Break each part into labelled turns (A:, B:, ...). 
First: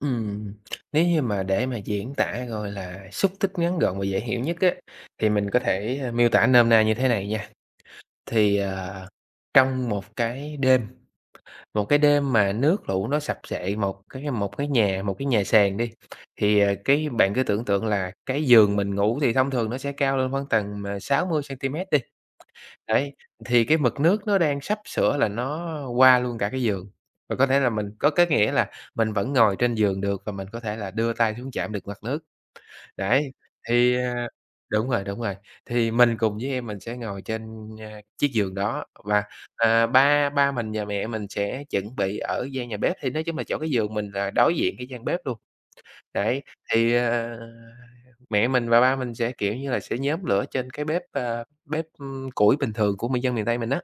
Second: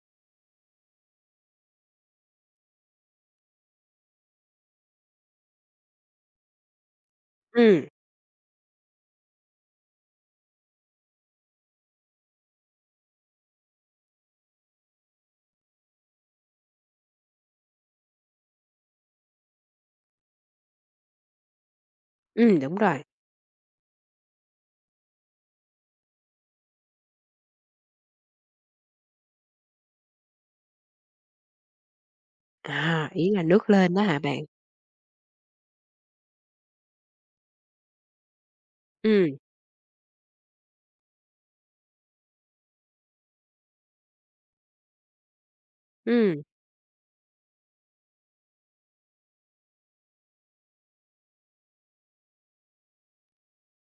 A: Ừm, nếu như mà để mà diễn tả, gọi là, xúc tích ngắn gọn và dễ hiểu nhất á, thì mình có thể, a, miêu tả nôm na như thế này nha.
B: Ừm.
A: Thì, à, trong một cái đêm một cái đêm mà nước lũ nó sập xệ một cái một cái nhà một cái nhà sàn đi, thì, à, cái bạn cứ tưởng tượng là cái giường mình ngủ thì thông thường nó sẽ cao lên khoảng tầm, ờ, 60 centimet đi.
B: Ừm, đúng rồi.
A: Đấy, thì cái mực nước nó đang sắp sửa là nó qua luôn cả cái giường, và có thể là mình có cái nghĩa là mình vẫn ngồi trên giường được và mình có thể là đưa tay xuống chạm được mặt nước.
B: À, ý
A: Đấy,
B: là nước lên
A: thì,
B: á hả
A: à,
B: bạn?
A: đúng rồi, đúng rồi, thì mình cùng với em mình sẽ ngồi trên, a, chiếc giường đó, và,
B: Ừm.
A: à, ba ba mình và mẹ mình sẽ chuẩn bị ở gian nhà bếp, thì nói chung là chỗ cái giường mình là đối diện cái gian bếp luôn. Đấy,
B: Ừm.
A: thì, à, mẹ mình và ba mình sẽ, kiểu như là, sẽ nhóm lửa trên cái bếp, ờ, bếp, ừm, củi bình thường của miền dân miền Tây mình á.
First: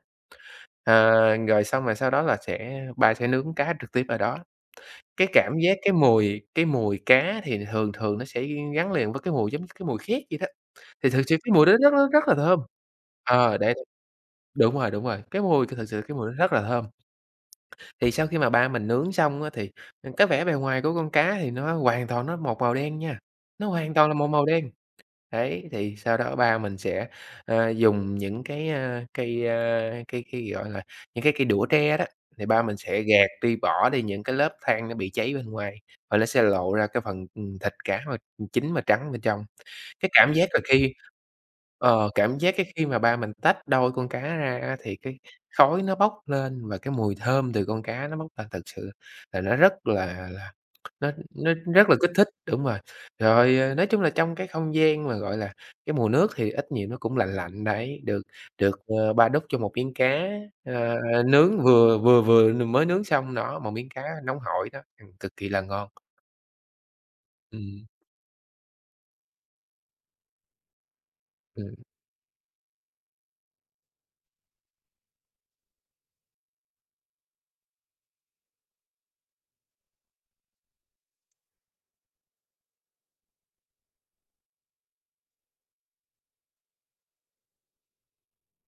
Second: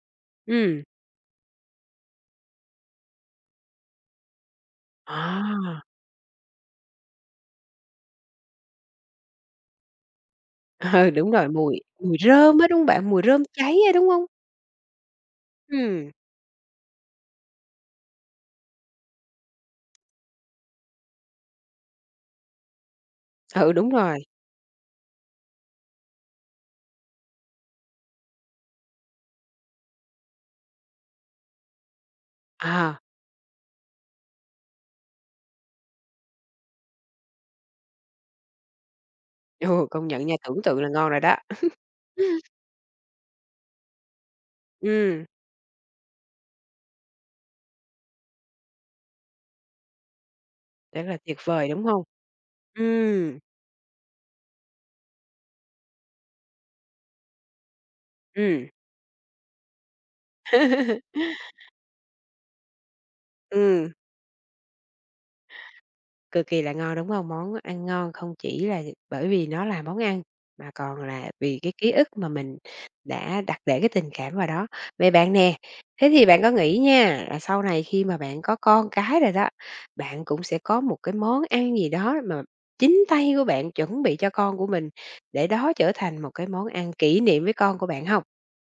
B: Ừm.
A: Ờ, rồi xong rồi sau đó là sẽ ba sẽ nướng cá trực tiếp ở đó. Cái cảm giác
B: À.
A: cái mùi cái mùi cá thì thường thường nó sẽ gắn liền với cái mùi giống cái mùi khét vậy đó, thì
B: Ờ,
A: thực
B: đúng
A: sự
B: rồi,
A: cái mùi đó
B: mùi
A: rất rất
B: mùi
A: rất là
B: rơm
A: thơm.
B: á, đúng hông bạn? Mùi rơm
A: Ờ, đấy,
B: cháy á, đúng hông?
A: đúng rồi, đúng rồi, cái mùi thì thực sự
B: Ừm.
A: cái mùi đó rất là thơm. Thì sau khi mà ba mình nướng xong á thì cái vẻ bề ngoài của con cá thì nó hoàn toàn nó một màu đen nha, nó
B: Ừ, đúng
A: hoàn toàn là
B: rồi.
A: một màu đen. Đấy, thì sau đó ba mình sẽ, a, dùng những cái, a, cây, ơ, cây cây, gọi là, những cái cây đũa tre đó, thì ba mình
B: À.
A: sẽ gạt đi, bỏ đi những cái lớp than nó bị cháy bên ngoài, và nó sẽ lộ ra cái phần, ừ, thịt cá mà chín mà trắng bên trong.
B: Ừ, công
A: Cái
B: nhận
A: cảm
B: nha,
A: giác là
B: tưởng tượng là
A: khi
B: ngon rồi đó.
A: ờ, cảm giác cái khi mà ba mình tách đôi con cá ra á thì cái
B: Ừm.
A: khói nó bốc lên và cái mùi thơm từ con cá nó bốc ra thật sự là nó rất là là c
B: Rất
A: nó
B: là tuyệt
A: nó
B: vời, đúng
A: rất là
B: hông?
A: kích thích. Đúng rồi,
B: Ừm.
A: rồi, ờ, nói chung là trong cái không gian mà, gọi là, cái mùi nước thì ít nhiều nó cũng lạnh lạnh đấy, được
B: Ừm.
A: được, ờ, ba đút cho một miếng cá, a, ờ, nướng vừa vừa vừa n mới nướng xong đó, một miếng
B: Ừm.
A: cá nóng hổi đó, cực kỳ là ngon.
B: Cực kỳ là ngon, đúng hông? Món ăn
A: Ừm.
B: ngon không chỉ là bởi vì nó là món ăn, mà còn là vì cái
A: Ừ.
B: ký ức mà mình đã đặt để cái tình cảm vào đó. Vậy bạn nè, thế thì bạn có nghĩ nha, là sau này khi mà bạn có con cái rồi đó, bạn cũng sẽ có một cái món ăn gì đó mà chính tay của bạn chuẩn bị cho con của mình để đó trở thành một cái món ăn kỷ niệm với con của bạn hông?